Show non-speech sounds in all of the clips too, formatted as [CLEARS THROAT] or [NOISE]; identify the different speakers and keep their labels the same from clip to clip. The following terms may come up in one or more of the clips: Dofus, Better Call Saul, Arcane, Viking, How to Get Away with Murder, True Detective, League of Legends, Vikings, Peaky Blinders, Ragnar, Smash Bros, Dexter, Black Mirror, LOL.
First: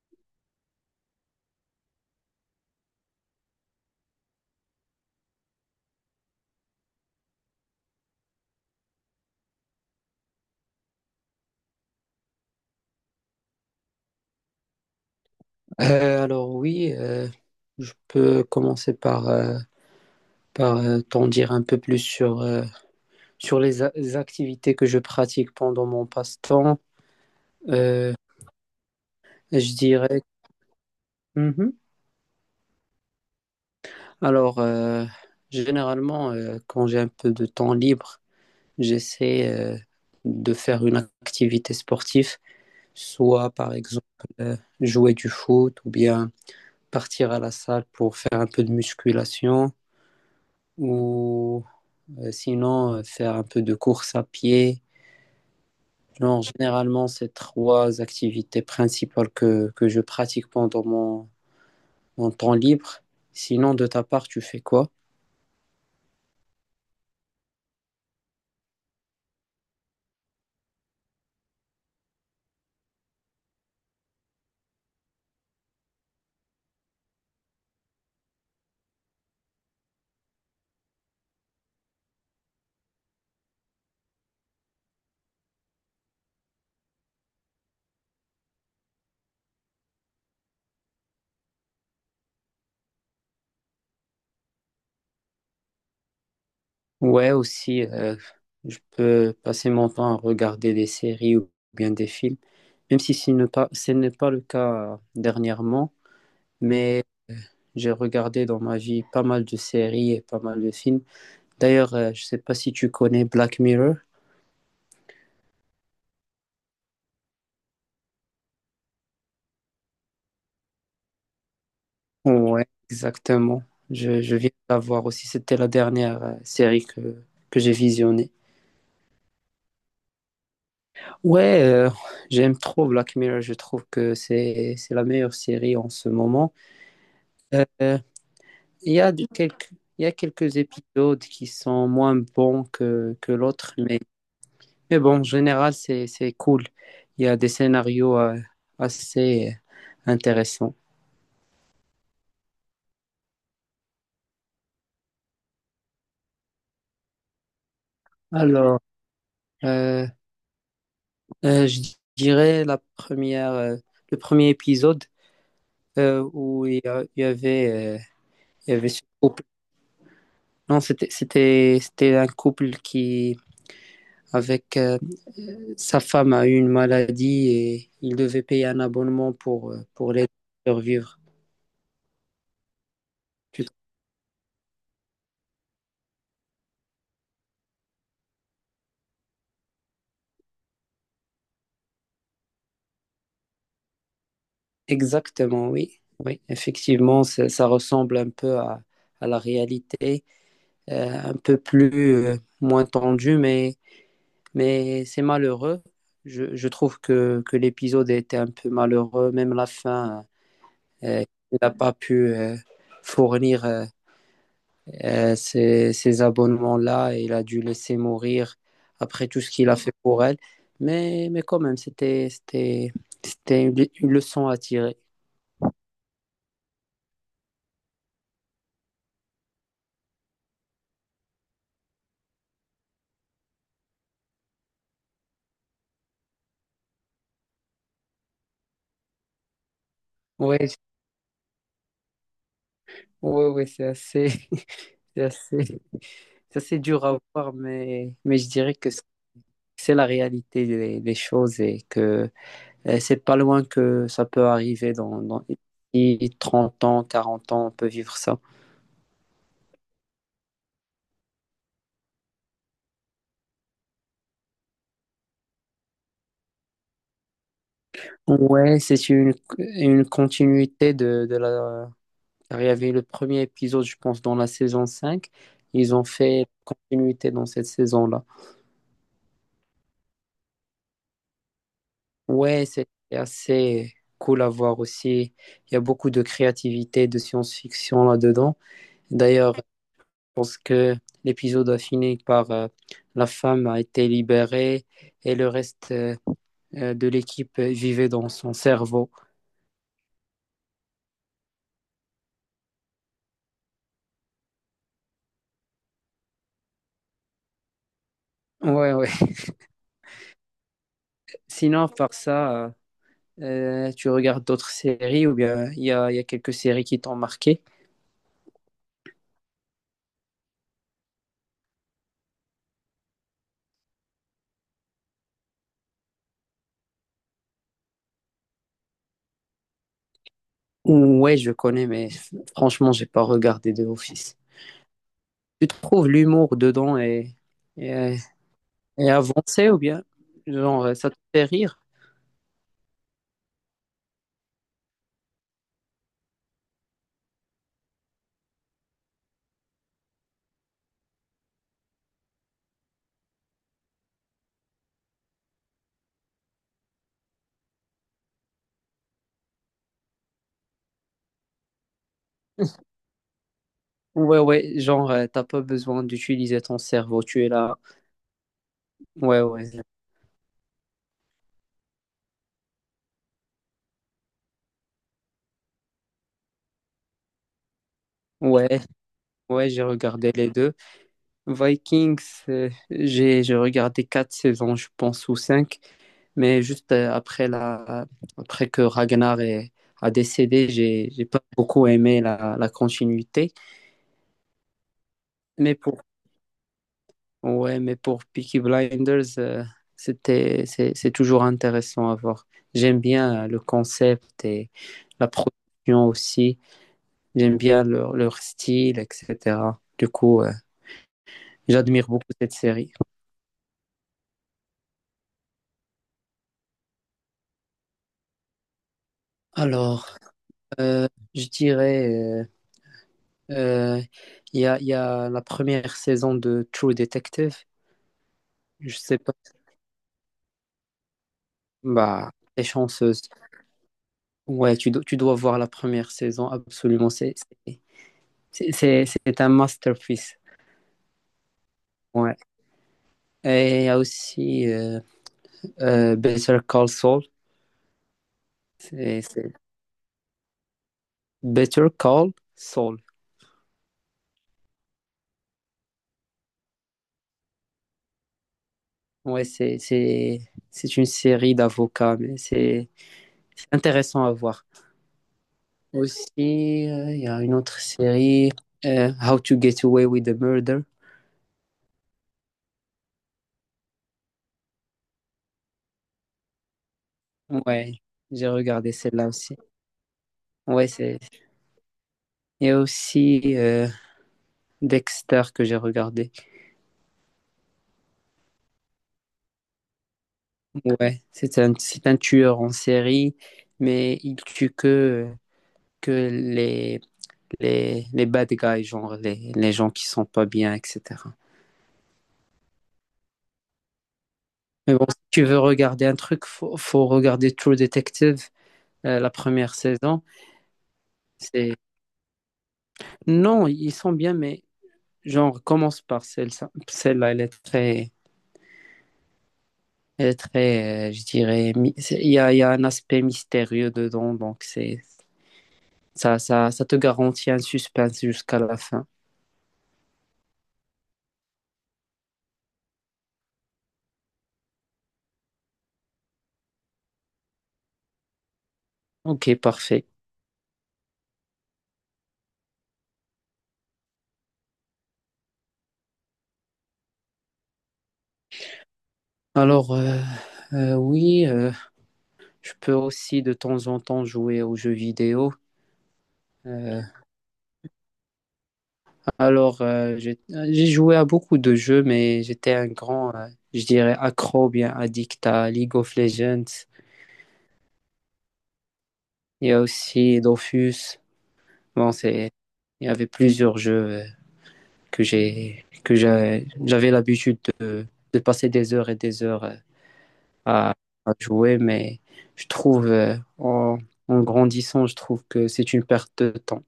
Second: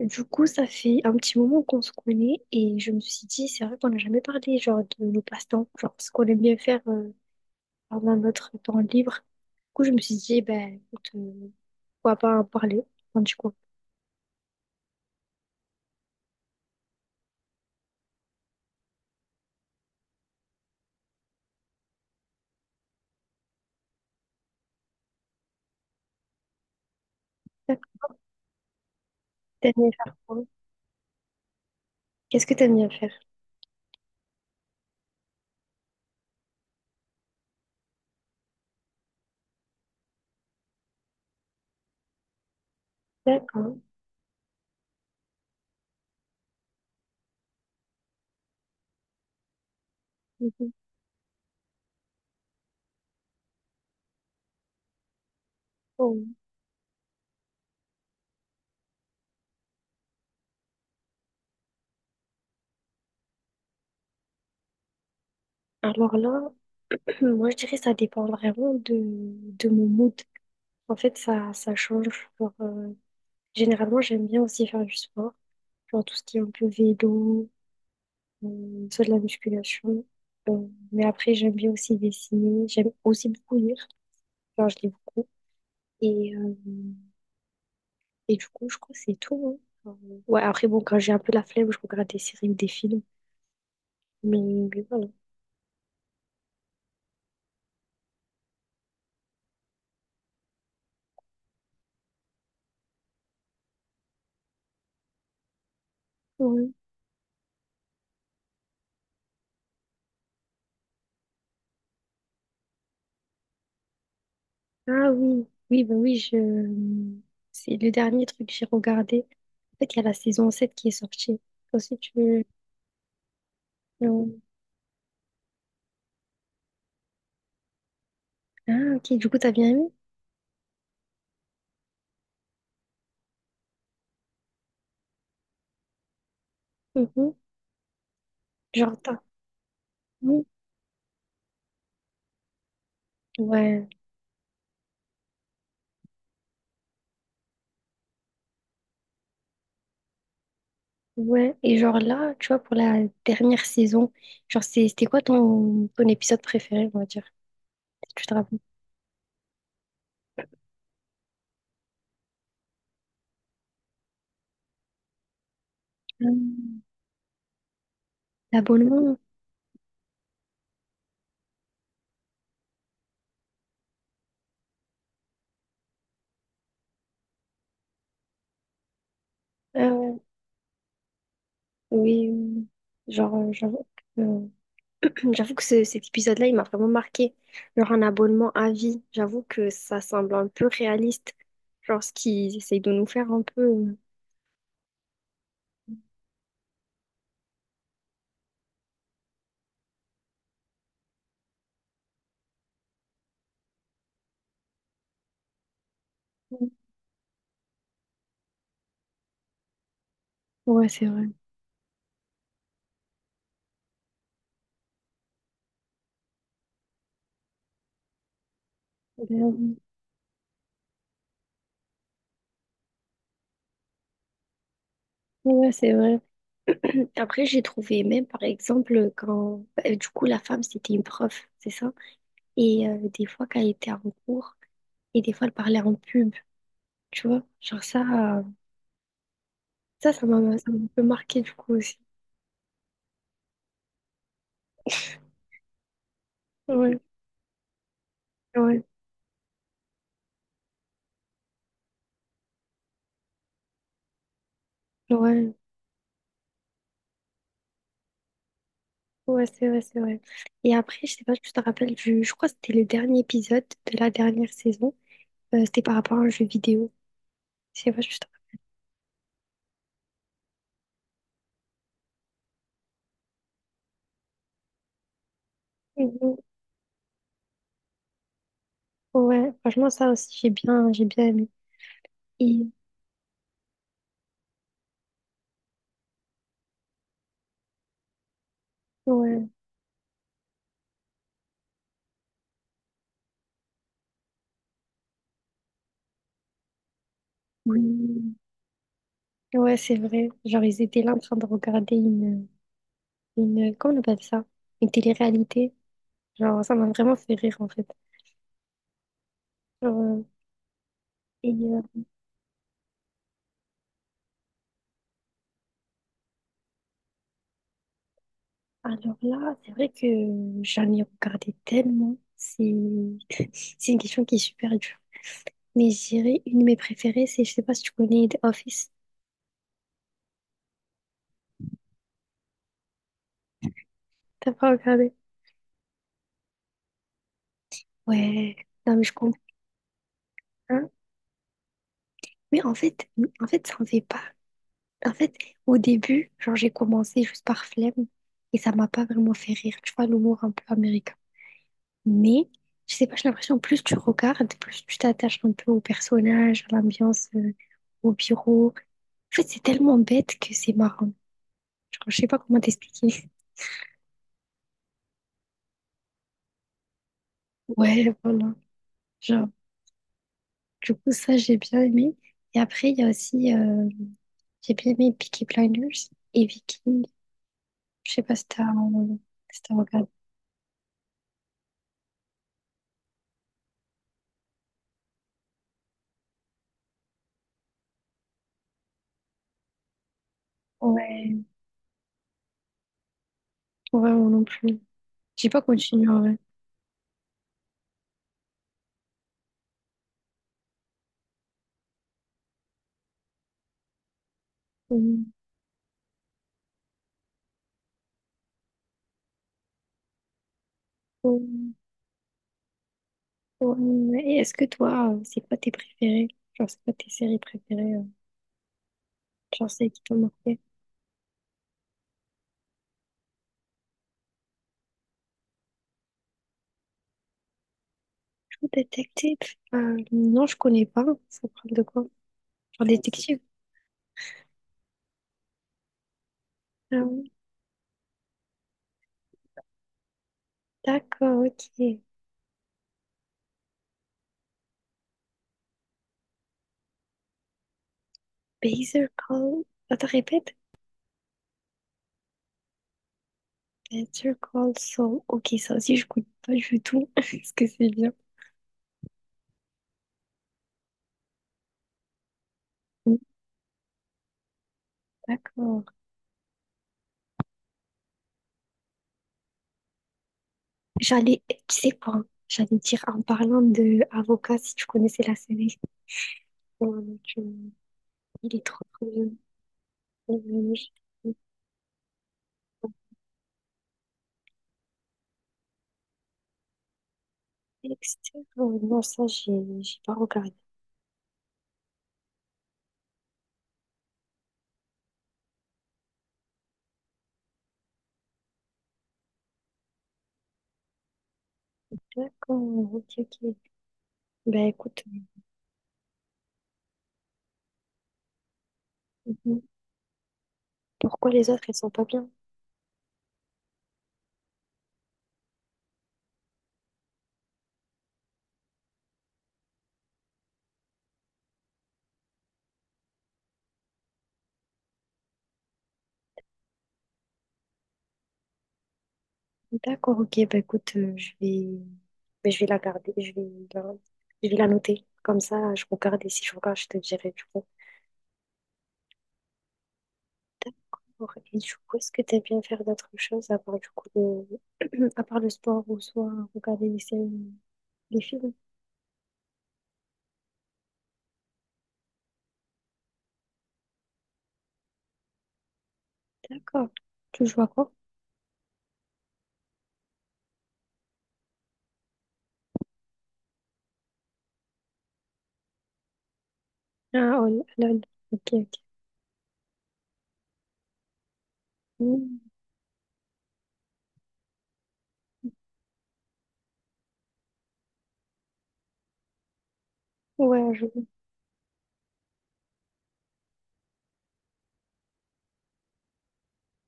Speaker 1: Du coup, ça fait un petit moment qu'on se connaît et je me suis dit, c'est vrai qu'on n'a jamais parlé genre de nos passe-temps, genre ce qu'on aime bien faire pendant notre temps libre. Du coup, je me suis dit, eh ben écoute, pourquoi pas en parler. Enfin, du coup,
Speaker 2: Alors oui, je peux commencer par t'en dire un peu plus sur, sur les activités que je pratique pendant mon passe-temps.
Speaker 1: d'accord.
Speaker 2: Euh,
Speaker 1: T'aimes
Speaker 2: je
Speaker 1: bien faire
Speaker 2: dirais.
Speaker 1: quoi?
Speaker 2: Mhm.
Speaker 1: Qu'est-ce que t'aimes bien faire?
Speaker 2: Alors, généralement, quand j'ai un peu de temps libre, j'essaie de faire une activité sportive, soit par
Speaker 1: D'accord.
Speaker 2: exemple jouer du foot ou bien partir à la salle pour faire un peu de musculation.
Speaker 1: Mhm.
Speaker 2: Sinon, faire un peu de course à pied.
Speaker 1: Bon.
Speaker 2: Non, généralement, c'est trois activités principales que je pratique pendant mon temps libre. Sinon, de ta part, tu fais quoi?
Speaker 1: Alors là, [CLEARS THROAT] moi je dirais que ça dépend vraiment de mon mood. En fait, ça change. Genre, généralement, j'aime bien aussi faire du sport, genre tout ce qui est un peu vélo. Soit de la musculation. Mais après, j'aime bien aussi dessiner. J'aime aussi beaucoup lire. Genre, je lis beaucoup. Et, euh, et du coup, je crois que c'est tout. Hein. Enfin, ouais, après, bon, quand j'ai un peu la flemme, je regarde des séries ou des films. Mais voilà.
Speaker 2: Ouais, aussi, je peux passer mon temps à regarder des séries ou bien des films, même si ce n'est pas le cas dernièrement,
Speaker 1: Ouais.
Speaker 2: mais euh, j'ai regardé dans ma vie pas mal de séries et pas mal de films. D'ailleurs, je ne sais pas si tu connais Black Mirror.
Speaker 1: Ah oui, oui, bah oui, je... c'est le dernier truc que j'ai regardé. En fait, il y a la saison 7 qui est sortie. Ensuite, tu... veux-
Speaker 2: Ouais, exactement. Je
Speaker 1: non.
Speaker 2: viens de la voir aussi. C'était la dernière série que j'ai visionnée.
Speaker 1: Ah, ok, du coup, t'as bien aimé?
Speaker 2: Ouais, j'aime trop Black Mirror. Je trouve que c'est la meilleure série en ce moment.
Speaker 1: Mhm.
Speaker 2: Euh, il
Speaker 1: Genre,
Speaker 2: y a
Speaker 1: t'as...
Speaker 2: de- quelques, il y a
Speaker 1: oui.
Speaker 2: quelques épisodes qui sont moins bons que l'autre,
Speaker 1: Ouais.
Speaker 2: mais bon, en général, c'est cool. Il y a des scénarios assez intéressants.
Speaker 1: Ouais, et genre là, tu vois, pour la dernière saison, genre c'est- c'était quoi ton, ton épisode préféré, on va dire? Si tu te rappelles?
Speaker 2: Alors, euh, je dirais le premier épisode. Où
Speaker 1: Euh,
Speaker 2: il y, a- il y avait ce
Speaker 1: L'abonnement?
Speaker 2: couple. Non, c'était un couple qui, avec sa femme, a eu une maladie et il devait payer un abonnement pour,
Speaker 1: Ah
Speaker 2: euh, pour
Speaker 1: ouais,
Speaker 2: l'aider à survivre.
Speaker 1: oui, oui. Genre,
Speaker 2: Tu-
Speaker 1: j'avoue que, [CLEARS THROAT] j'avoue que ce- cet épisode-là, il m'a vraiment marqué. Genre un abonnement à vie, j'avoue que ça semble un peu réaliste. Genre ce qu'ils essayent de nous faire un peu.
Speaker 2: Exactement, oui. Oui, effectivement, ça ressemble un peu à la réalité, un peu moins tendue, mais c'est malheureux. Je trouve que l'épisode était un peu malheureux, même la fin.
Speaker 1: Ouais, c'est
Speaker 2: Euh,
Speaker 1: vrai.
Speaker 2: il n'a pas pu fournir ces abonnements-là et il a dû laisser mourir après tout ce
Speaker 1: D'ailleurs,
Speaker 2: qu'il a fait pour elle. Mais quand même, c'était une leçon à tirer.
Speaker 1: ouais, c'est vrai. Après, j'ai trouvé même, par exemple, quand bah, du coup la femme, c'était une prof, c'est ça? Et des fois, quand elle était en cours, et des fois, elle parlait en pub, tu vois. Genre ça, euh,
Speaker 2: Oui,
Speaker 1: ça m'a un peu marqué du coup aussi.
Speaker 2: ouais, ouais, c'est assez, [LAUGHS] c'est assez, c'est assez
Speaker 1: Ouais,
Speaker 2: dur à voir, mais je dirais
Speaker 1: ouais,
Speaker 2: que c'est la réalité des choses et que c'est pas loin que ça peut arriver dans
Speaker 1: ouais,
Speaker 2: 30 ans, 40 ans, on peut vivre ça.
Speaker 1: ouais, c'est vrai, c'est vrai. Et après, je sais pas si tu te rappelles du, je crois que c'était le dernier épisode de la dernière saison. C'était par rapport à un jeu vidéo. Je sais pas si tu te
Speaker 2: Ouais, c'est une continuité de la. Car il y avait le premier épisode, je pense, dans la saison 5. Ils ont
Speaker 1: rappelles. Mhm.
Speaker 2: fait continuité dans cette saison-là.
Speaker 1: Ouais, franchement, ça aussi, j'ai bien aimé. Et
Speaker 2: Ouais, c'est assez cool à voir aussi. Il y a beaucoup de créativité, de science-fiction là-dedans.
Speaker 1: ouais,
Speaker 2: D'ailleurs, je pense que l'épisode a fini par la femme a été libérée et le reste de l'équipe vivait dans
Speaker 1: oui,
Speaker 2: son cerveau.
Speaker 1: ouais, c'est vrai. Genre, ils étaient là en train de regarder une, comment on appelle ça? Une télé-réalité. Genre, ça m'a vraiment fait rire en fait.
Speaker 2: Ouais, ouais.
Speaker 1: Genre,
Speaker 2: [LAUGHS]
Speaker 1: et
Speaker 2: Sinon, tu regardes d'autres séries ou bien il y a quelques séries qui t'ont marqué?
Speaker 1: alors là, c'est vrai que j'en ai regardé tellement. C'est [LAUGHS] c'est une question qui est super dure. Mais je dirais, une de mes préférées, c'est, je sais pas si tu connais The Office.
Speaker 2: Ouais, je connais, mais franchement, j'ai pas regardé de Office.
Speaker 1: T'as pas regardé?
Speaker 2: Tu trouves l'humour dedans et,
Speaker 1: Ouais, non mais
Speaker 2: et
Speaker 1: je comprends.
Speaker 2: avancé ou bien genre ça te fait rire?
Speaker 1: Mais en fait, ça en fait pas. En fait, au début, genre j'ai commencé juste par flemme et ça m'a pas vraiment fait rire. Tu vois, l'humour un peu américain. Mais je sais pas, j'ai l'impression plus tu regardes, plus tu t'attaches un peu au personnage, à l'ambiance, au bureau. En fait, c'est tellement bête que c'est marrant. Genre, je sais pas comment t'expliquer.
Speaker 2: Ouais, ouais, genre t'as pas besoin d'utiliser ton cerveau, tu es là.
Speaker 1: Ouais, [LAUGHS] voilà.
Speaker 2: Ouais,
Speaker 1: Genre,
Speaker 2: ouais.
Speaker 1: du coup, ça, j'ai bien aimé. Et après, il y a aussi, j'ai bien aimé Peaky Blinders et Viking. Je sais pas si t'as
Speaker 2: Ouais,
Speaker 1: si
Speaker 2: ouais,
Speaker 1: t'as
Speaker 2: j'ai
Speaker 1: regardé.
Speaker 2: regardé les deux. Vikings, j'ai regardé quatre saisons, je pense, ou cinq. Mais juste après, après que Ragnar a décédé, j'ai pas
Speaker 1: Ouais,
Speaker 2: beaucoup aimé la continuité.
Speaker 1: ouais, moi non plus. J'ai pas
Speaker 2: Mais pour,
Speaker 1: continué en vrai.
Speaker 2: ouais, mais pour Peaky Blinders, c'est toujours intéressant à voir. J'aime bien le concept et la production aussi. J'aime bien leur style, etc. Du coup,
Speaker 1: Mm.
Speaker 2: j'admire beaucoup cette série.
Speaker 1: Ouais, et est-ce que toi, c'est quoi tes préférés? Genre, c'est quoi tes séries préférées? Genre, celles qui t'ont
Speaker 2: Alors,
Speaker 1: marqué?
Speaker 2: euh, je dirais, euh, il y a la première saison de True Detective.
Speaker 1: True
Speaker 2: Je sais pas.
Speaker 1: Detective? Non, je connais pas. Ça parle de quoi?
Speaker 2: Bah, t'es
Speaker 1: Genre,
Speaker 2: chanceuse.
Speaker 1: détective?
Speaker 2: Ouais, tu dois voir la première saison,
Speaker 1: Ah
Speaker 2: absolument.
Speaker 1: oui,
Speaker 2: C'est- c'est- c'est un masterpiece.
Speaker 1: d'accord, ok.
Speaker 2: Ouais. Et il y a aussi Better Call Saul.
Speaker 1: Baser
Speaker 2: C'est c'est-
Speaker 1: Call... Attends, répète.
Speaker 2: Better Call Saul.
Speaker 1: Baser Call Saul. Ok, ça aussi, je connais pas du tout. [LAUGHS] Est-ce que c'est bien?
Speaker 2: Ouais, c'est une série d'avocats, mais c'est
Speaker 1: Oui,
Speaker 2: c'est intéressant à voir.
Speaker 1: d'accord.
Speaker 2: Aussi, il y a une autre série, How to Get Away with the Murder.
Speaker 1: J'allais... Tu sais quoi? J'allais dire en parlant de Avocat, si tu connaissais la série. Ouais, tu-
Speaker 2: Ouais, j'ai
Speaker 1: il est trop,
Speaker 2: regardé
Speaker 1: trop bien.
Speaker 2: celle-là aussi.
Speaker 1: Oh, mon
Speaker 2: Ouais, c'est.
Speaker 1: Dieu.
Speaker 2: Il y a aussi Dexter que j'ai regardé.
Speaker 1: Dexter, non, ça, j'ai pas regardé.
Speaker 2: Ouais, c'est un tueur en série, mais il tue que les bad guys, genre les gens qui sont pas bien, etc.
Speaker 1: D'accord, ok, ok. Bah
Speaker 2: Mais
Speaker 1: écoute,
Speaker 2: bon, si tu veux regarder un truc, faut regarder True Detective, la
Speaker 1: mhm.
Speaker 2: première saison.
Speaker 1: Pourquoi les autres, elles
Speaker 2: C'est...
Speaker 1: sont pas bien?
Speaker 2: Non, ils sont bien, mais genre, commence par celle-là, elle est très, je dirais, il y a un aspect mystérieux dedans, Ça te garantit un suspense jusqu'à la fin.
Speaker 1: D'accord, ok, bah écoute, bah, je vais la garder, je vais la noter. Comme ça, je regarde et si je regarde, je te dirai du coup.
Speaker 2: Ok, parfait.
Speaker 1: D'accord, et du coup, est-ce que t'aimes bien faire d'autres choses à part du coup le, [CLEARS THROAT] à part le sport ou soit regarder les séries, les films?
Speaker 2: Alors, oui, je peux aussi de temps en temps jouer aux jeux vidéo.
Speaker 1: D'accord.
Speaker 2: Euh,
Speaker 1: Tu joues à quoi?
Speaker 2: alors, j'ai joué à beaucoup de jeux, mais j'étais un grand, je dirais, accro, bien addict à League of Legends.
Speaker 1: Ah, oh, LOL, ok, ok.
Speaker 2: Il y a aussi Dofus. Bon,
Speaker 1: Hmm.
Speaker 2: il y avait plusieurs jeux j'avais l'habitude de passer des heures et des heures
Speaker 1: Ouais, je
Speaker 2: à, à jouer, mais je trouve, en grandissant, je trouve que c'est une perte de temps.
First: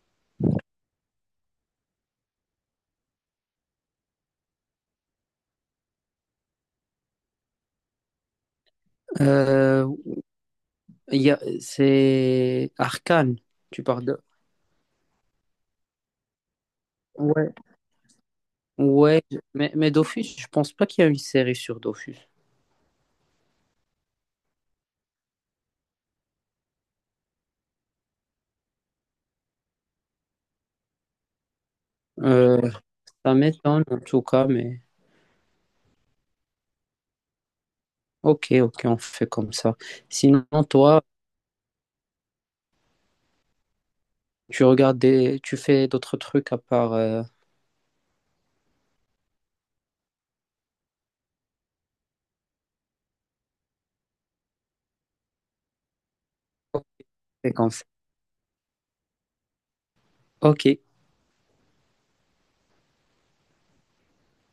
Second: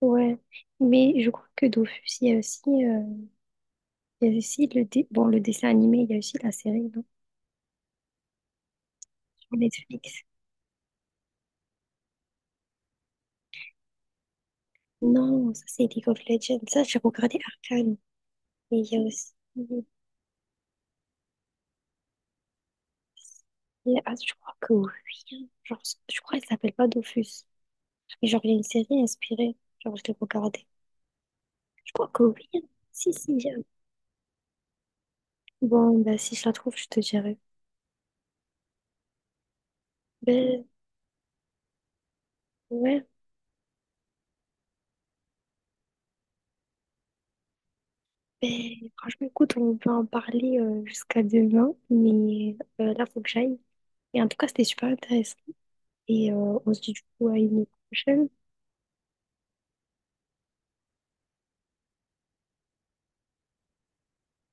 Speaker 1: ouais, mais je crois que Dofus, il y a aussi, il y a aussi le, dé- bon, le dessin animé, il y a aussi la série, non, sur
Speaker 2: Euh,
Speaker 1: Netflix.
Speaker 2: c'est Arcane, tu parles de...
Speaker 1: Non, ça c'est League of Legends. Ça, j'ai regardé
Speaker 2: Ouais.
Speaker 1: Arcane. Et il y a
Speaker 2: Ouais,
Speaker 1: aussi.
Speaker 2: mais Dofus, je pense pas qu'il y a une série sur Dofus.
Speaker 1: Et- ah, je crois que oui. Genre, je crois qu'elle s'appelle pas Dofus. Et genre, il y a une série inspirée. Genre, je l'ai regardée. Je crois que oui. Hein.
Speaker 2: Euh,
Speaker 1: Si,
Speaker 2: Ça
Speaker 1: si. J'ai-
Speaker 2: m'étonne en tout cas, mais
Speaker 1: bon, bah, si je la trouve, je te dirai.
Speaker 2: ok, ok, on fait comme ça. Sinon,
Speaker 1: Ben,
Speaker 2: toi,
Speaker 1: ouais.
Speaker 2: tu regardes des... tu fais d'autres trucs à part...
Speaker 1: Ben, franchement, écoute, on peut en parler jusqu'à demain, mais là, faut que j'aille. Et en tout cas, c'était super intéressant. Et on se dit du coup à
Speaker 2: c'est
Speaker 1: une
Speaker 2: comme ça.
Speaker 1: prochaine.
Speaker 2: Ok.